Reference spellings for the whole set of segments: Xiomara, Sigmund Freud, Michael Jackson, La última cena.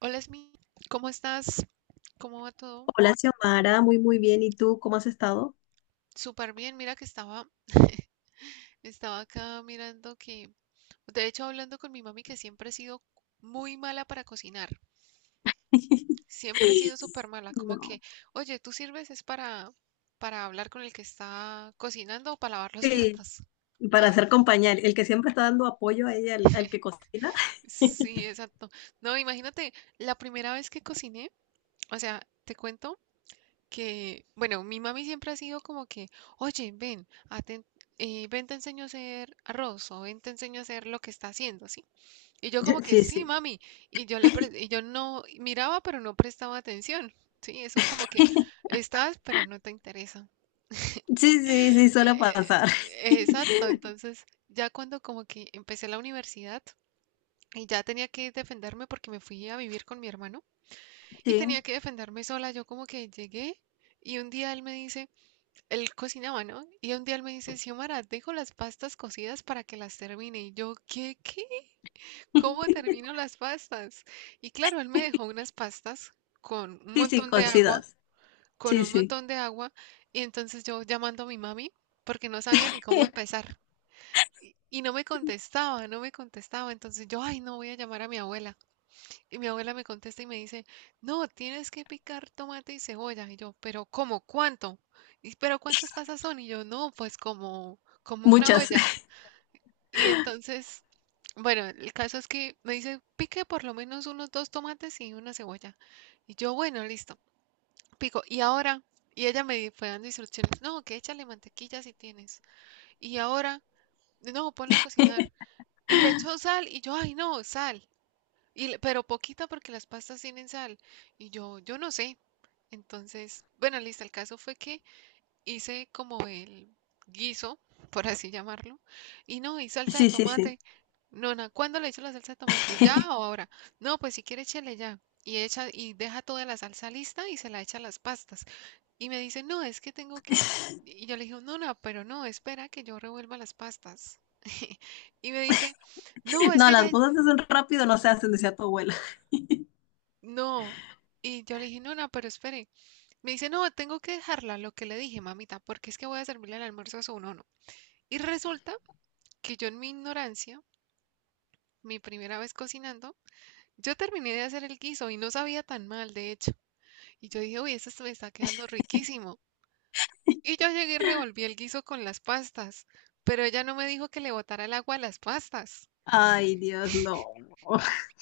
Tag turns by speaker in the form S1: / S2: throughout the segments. S1: Hola, Esmi, ¿cómo estás? ¿Cómo va todo?
S2: Hola, Xiomara, muy muy bien. ¿Y tú cómo has estado?
S1: Súper bien, mira que estaba, estaba acá mirando que, de hecho, hablando con mi mami que siempre he sido muy mala para cocinar, siempre he sido súper mala, como
S2: No.
S1: que, oye, tú sirves es para hablar con el que está cocinando o para lavar los
S2: Sí,
S1: platos.
S2: para hacer compañía, el que siempre está dando apoyo a ella, al que cocina.
S1: Sí, exacto. No, imagínate, la primera vez que cociné, o sea, te cuento, que, bueno, mi mami siempre ha sido como que, oye, ven, ven, te enseño a hacer arroz o ven, te enseño a hacer lo que está haciendo, ¿sí? Y yo como que,
S2: Sí,
S1: sí,
S2: sí.
S1: mami, y y yo no miraba, pero no prestaba atención, ¿sí? Eso como que estás, pero no te interesa.
S2: Sí, sí, sí, suele pasar.
S1: Exacto, entonces ya cuando como que empecé la universidad y ya tenía que defenderme porque me fui a vivir con mi hermano y
S2: Sí,
S1: tenía que defenderme sola, yo como que llegué y un día él me dice, él cocinaba, ¿no? Y un día él me dice, Xiomara, dejo las pastas cocidas para que las termine. Y yo, ¿qué, qué? ¿Cómo termino las pastas? Y claro, él me dejó unas pastas con un
S2: sí, sí,
S1: montón de agua,
S2: cocidas.
S1: con
S2: Sí,
S1: un
S2: sí.
S1: montón de agua. Y entonces yo llamando a mi mami, porque no sabía ni cómo empezar. Y no me contestaba, no me contestaba. Entonces yo, ay, no voy a llamar a mi abuela. Y mi abuela me contesta y me dice, no, tienes que picar tomate y cebolla. Y yo, pero ¿cómo? ¿Cuánto? Y, pero ¿cuántas pasas son? Y yo, no, pues como, como una
S2: Muchas.
S1: olla. Y entonces, bueno, el caso es que me dice, pique por lo menos unos dos tomates y una cebolla. Y yo, bueno, listo, pico. Y ahora, y ella me fue dando instrucciones, no, que échale mantequilla si tienes. Y ahora, no, ponlo a cocinar. Y le echó sal y yo, ay, no, sal. Y, pero poquita porque las pastas tienen sal. Y yo no sé. Entonces, bueno, listo, el caso fue que hice como el guiso, por así llamarlo. Y no, y salsa de
S2: Sí, sí, sí.
S1: tomate. Nona, ¿cuándo le echo la salsa de tomate? ¿Ya o ahora? No, pues si quiere échele ya. Y echa y deja toda la salsa lista y se la echa a las pastas. Y me dice, "No, es que tengo que." Y yo le dije, "Nona, pero no, espera que yo revuelva las pastas." Y me dice, "No, es
S2: No,
S1: que ya"
S2: las cosas se hacen rápido, no se hacen, decía tu abuela.
S1: No. Y yo le dije, no, no, pero espere. Me dice, no, tengo que dejarla, lo que le dije, mamita, porque es que voy a servirle el almuerzo a su nono. Y resulta que yo en mi ignorancia, mi primera vez cocinando, yo terminé de hacer el guiso y no sabía tan mal, de hecho. Y yo dije, uy, esto me está quedando riquísimo. Y yo llegué y revolví el guiso con las pastas, pero ella no me dijo que le botara el agua a las pastas.
S2: Ay, Dios, no.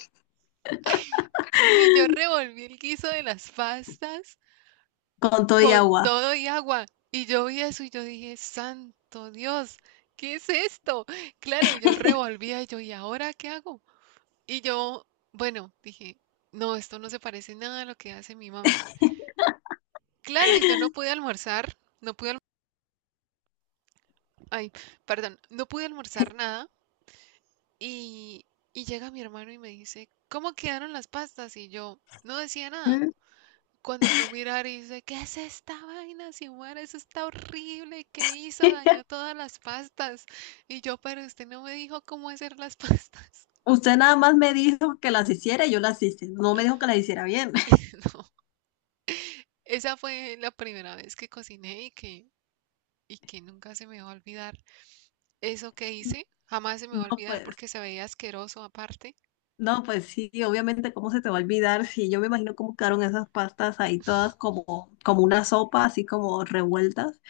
S1: Y yo revolví el guiso de las pastas
S2: Con todo y
S1: con
S2: agua.
S1: todo y agua. Y yo vi eso y yo dije, santo Dios, ¿qué es esto? Claro, y yo revolvía y yo, ¿y ahora qué hago? Y yo, bueno, dije, no, esto no se parece nada a lo que hace mi mami. Claro, y yo no pude almorzar, no pude, alm- ay, perdón, no pude almorzar nada. Y, y llega mi hermano y me dice, ¿cómo quedaron las pastas? Y yo no decía nada.
S2: Mm.
S1: Cuando fue a mirar y dice, ¿qué es esta vaina, Xiomara? Eso está horrible. ¿Qué hizo? Dañó todas las pastas. Y yo, pero usted no me dijo cómo hacer las pastas.
S2: Usted nada más me dijo que las hiciera y yo las hice. No me dijo que las hiciera bien.
S1: No, esa fue la primera vez que cociné y que nunca se me va a olvidar eso que hice. Jamás se me va a
S2: No,
S1: olvidar
S2: pues,
S1: porque se veía asqueroso aparte.
S2: no, pues sí, obviamente, ¿cómo se te va a olvidar? Sí, yo me imagino cómo quedaron esas pastas ahí todas como, como una sopa, así como revueltas.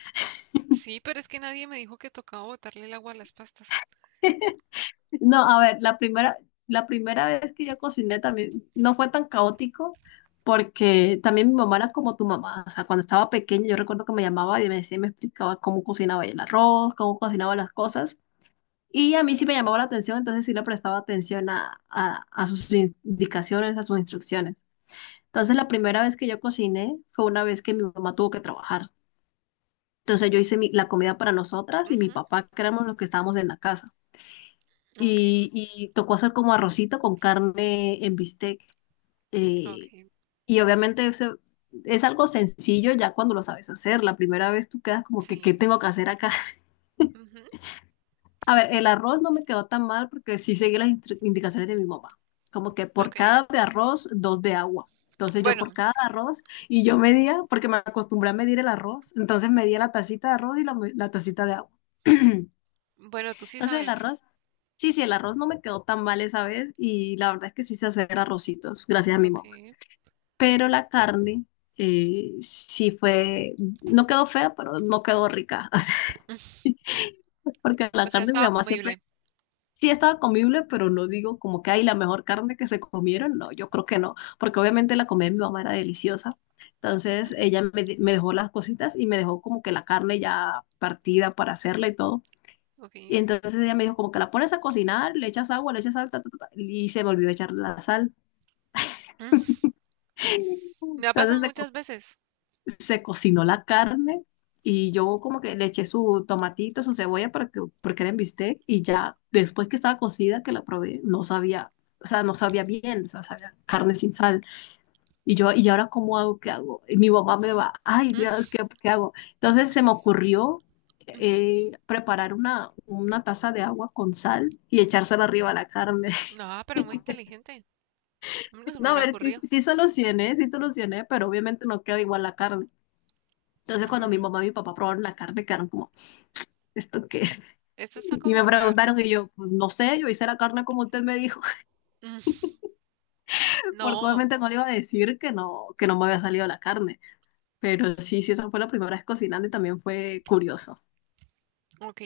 S1: Sí, pero es que nadie me dijo que tocaba botarle el agua a las pastas.
S2: No, a ver, la primera vez que yo cociné también no fue tan caótico porque también mi mamá era como tu mamá. O sea, cuando estaba pequeña yo recuerdo que me llamaba y me decía, y me explicaba cómo cocinaba el arroz, cómo cocinaba las cosas. Y a mí sí me llamaba la atención, entonces sí le prestaba atención a sus indicaciones, a sus instrucciones. Entonces, la primera vez que yo cociné fue una vez que mi mamá tuvo que trabajar. Entonces, yo hice la comida para nosotras y mi
S1: Ujú,
S2: papá, que éramos los que estábamos en la casa.
S1: ok,
S2: Y tocó hacer como arrocito con carne en bistec. eh,
S1: ok,
S2: y obviamente eso es algo sencillo ya cuando lo sabes hacer. La primera vez tú quedas como que, ¿qué
S1: sí.
S2: tengo que hacer acá?
S1: Ujú,
S2: A ver, el arroz no me quedó tan mal porque sí seguí las indicaciones de mi mamá. Como que por
S1: ok.
S2: cada de arroz, dos de agua. Entonces yo por
S1: Bueno,
S2: cada arroz, y yo medía, porque me acostumbré a medir el arroz, entonces medía la tacita de arroz y la tacita de agua.
S1: bueno, tú sí
S2: Entonces el
S1: sabes.
S2: arroz, sí, sí, el arroz no me quedó tan mal esa vez y la verdad es que sí sé hacer arrocitos, gracias a mi
S1: Ok.
S2: mamá. Pero la carne, sí fue, no quedó fea, pero no quedó rica. Porque la
S1: O sea,
S2: carne de mi
S1: estaba
S2: mamá siempre
S1: comible.
S2: sí estaba comible, pero no digo como que hay la mejor carne que se comieron, no, yo creo que no, porque obviamente la comida de mi mamá era deliciosa.
S1: Ujú,
S2: Entonces ella me, me dejó las cositas y me dejó como que la carne ya partida para hacerla y todo. Y
S1: ok.
S2: entonces ella me dijo como que la pones a cocinar, le echas agua, le echas sal, ta, ta, ta, ta, y se me olvidó echar la sal.
S1: Mm, me ha
S2: Entonces
S1: pasado
S2: se
S1: muchas veces.
S2: se cocinó la carne y yo como que le eché su tomatito, su cebolla para que, porque era en bistec y ya después que estaba cocida que la probé, no sabía, o sea, no sabía bien, o sea, sabía carne sin sal. Y yo, ¿y ahora cómo hago? ¿Qué hago? Y mi mamá me va, ay
S1: Mm,
S2: Dios, ¿qué, qué hago? Entonces se me ocurrió,
S1: ujú.
S2: preparar una taza de agua con sal y echársela arriba a la carne.
S1: No, pero muy inteligente. A mí no se me
S2: No, a
S1: hubiera
S2: ver, sí,
S1: ocurrido.
S2: sí sí solucioné, pero obviamente no queda igual la carne. Entonces, cuando mi
S1: Mm,
S2: mamá y mi papá probaron la carne, quedaron como, ¿esto qué es?
S1: esto está
S2: Y me
S1: como raro.
S2: preguntaron y yo, pues no sé, yo hice la carne como usted me dijo,
S1: Mm,
S2: porque
S1: no,
S2: obviamente no le iba a decir que no me había salido la carne. Pero sí, sí, esa fue la primera vez cocinando y también fue curioso.
S1: ok.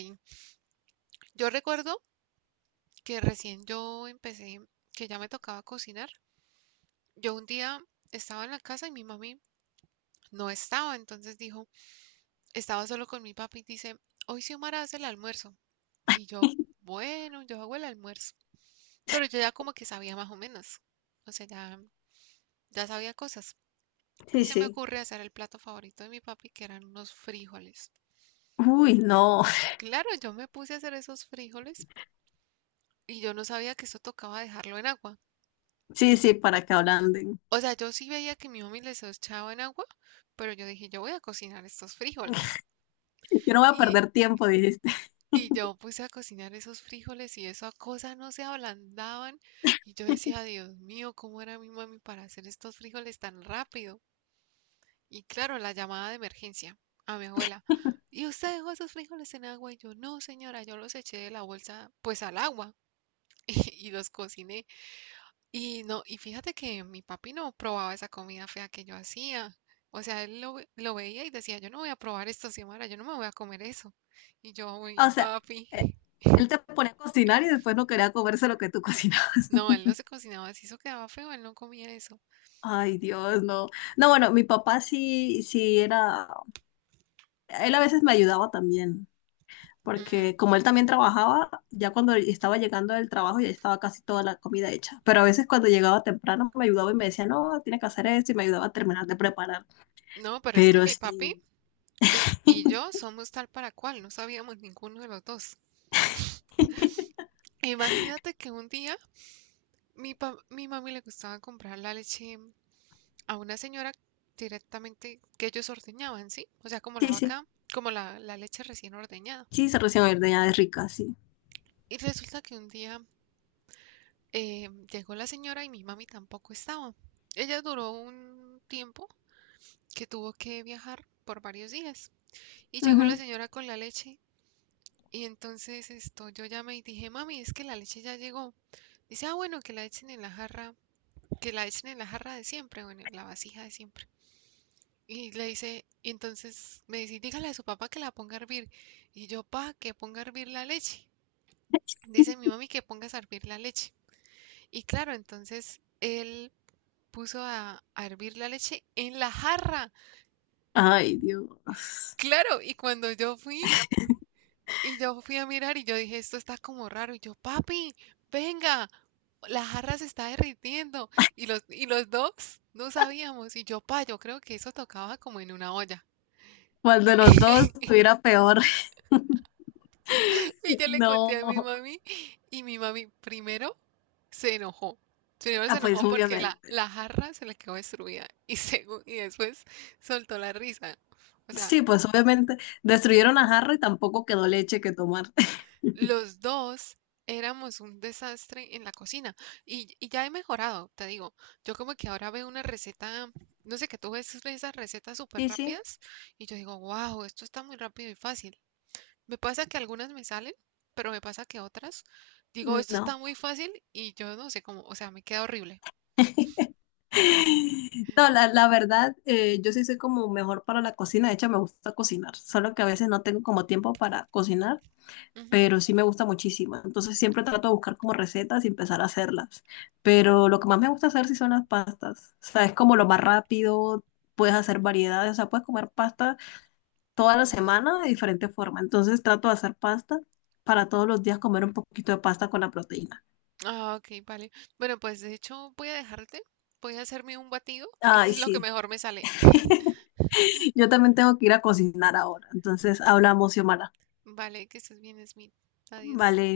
S1: Yo recuerdo que recién yo empecé, que ya me tocaba cocinar. Yo un día estaba en la casa y mi mami no estaba, entonces dijo, estaba solo con mi papi y dice, hoy Xiomara hace el almuerzo. Y yo, bueno, yo hago el almuerzo. Pero yo ya como que sabía más o menos. O sea, ya, ya sabía cosas.
S2: Sí,
S1: Y se me
S2: sí.
S1: ocurre hacer el plato favorito de mi papi, que eran unos frijoles.
S2: Uy, no.
S1: Claro, yo me puse a hacer esos frijoles y yo no sabía que eso tocaba dejarlo en agua.
S2: Sí, sí, para que ablanden.
S1: O sea, yo sí veía que mi mami les echaba en agua, pero yo dije, yo voy a cocinar estos frijoles.
S2: Yo no voy a perder
S1: Y,
S2: tiempo, dijiste.
S1: y yo puse a cocinar esos frijoles y esa cosa no se ablandaban. Y yo decía, Dios mío, ¿cómo era mi mami para hacer estos frijoles tan rápido? Y claro, la llamada de emergencia a mi abuela. ¿Y usted dejó esos frijoles en agua? Y yo, no, señora, yo los eché de la bolsa, pues al agua. Y, los cociné. Y no, y fíjate que mi papi no probaba esa comida fea que yo hacía. O sea, lo veía y decía, yo no voy a probar esto, Xiomara, yo no me voy a comer eso. Y yo, uy,
S2: O sea,
S1: papi.
S2: eh, él te ponía a cocinar y después no quería comerse lo que tú cocinabas.
S1: No, él no se cocinaba así, eso quedaba feo, él no comía eso.
S2: Ay, Dios, no. No, bueno, mi papá sí, sí era, él a veces me ayudaba también,
S1: Mm,
S2: porque como él también trabajaba, ya cuando estaba llegando del trabajo ya estaba casi toda la comida hecha. Pero a veces cuando llegaba temprano me ayudaba y me decía, no, tiene que hacer esto, y me ayudaba a terminar de preparar.
S1: no, pero es que
S2: Pero
S1: mi papi
S2: sí,
S1: es, y yo somos tal para cual, no sabíamos ninguno de los dos. Imagínate que un día mi mami le gustaba comprar la leche a una señora directamente que ellos ordeñaban, ¿sí? O sea, como
S2: sí,
S1: la
S2: sí,
S1: vaca, como la leche recién ordeñada.
S2: sí, se recién ordeñada es rica, sí.
S1: Y resulta que un día llegó la señora y mi mami tampoco estaba. Ella duró un tiempo que tuvo que viajar por varios días. Y llegó la
S2: Ujú.
S1: señora con la leche y entonces esto, yo llamé y dije, mami, es que la leche ya llegó. Dice, ah, bueno, que la echen en la jarra, que la echen en la jarra de siempre o en la vasija de siempre. Y le dice, y entonces me dice, dígale a su papá que la ponga a hervir. Y yo, pa, que ponga a hervir la leche. Dice mi mami que pongas a hervir la leche. Y claro, entonces él puso a hervir la leche en la jarra.
S2: Ay, Dios.
S1: Claro, y cuando yo fui, y yo fui a mirar y yo dije, esto está como raro. Y yo, papi, venga, la jarra se está derritiendo. Y los dos no sabíamos. Y yo, pa, yo creo que eso tocaba como en una olla.
S2: ¿Cuál de los dos estuviera peor?
S1: Y yo le conté a mi
S2: No,
S1: mami y mi mami primero se enojó. Primero se
S2: ah, pues
S1: enojó porque la,
S2: obviamente.
S1: la jarra se le quedó destruida y después soltó la risa. O sea,
S2: Sí, pues obviamente destruyeron a Harry, tampoco quedó leche que tomar.
S1: los dos éramos un desastre en la cocina y ya he mejorado, te digo. Yo como que ahora veo una receta, no sé, que tú ves esas recetas súper
S2: Sí, sí,
S1: rápidas y yo digo, wow, esto está muy rápido y fácil. Me pasa que algunas me salen, pero me pasa que otras digo, esto
S2: no.
S1: está muy fácil y yo no sé cómo, o sea, me queda horrible.
S2: No, la verdad, yo sí soy como mejor para la cocina, de hecho me gusta cocinar, solo que a veces no tengo como tiempo para cocinar,
S1: Ujú,
S2: pero sí me gusta muchísimo, entonces siempre trato de buscar como recetas y empezar a hacerlas, pero lo que más me gusta hacer sí son las pastas, o sea, es como lo más rápido, puedes hacer variedades, o sea, puedes comer pasta toda la
S1: mm,
S2: semana de diferente forma, entonces trato de hacer pasta para todos los días comer un poquito de pasta con la proteína.
S1: ah, ok, vale. Bueno, pues de hecho voy a dejarte, voy a hacerme un batido, eso
S2: Ay,
S1: es lo que
S2: sí.
S1: mejor me sale.
S2: Yo también tengo que ir a cocinar ahora. Entonces hablamos, Xiomara.
S1: Vale, que estés bien, Smith. Adiós.
S2: Vale.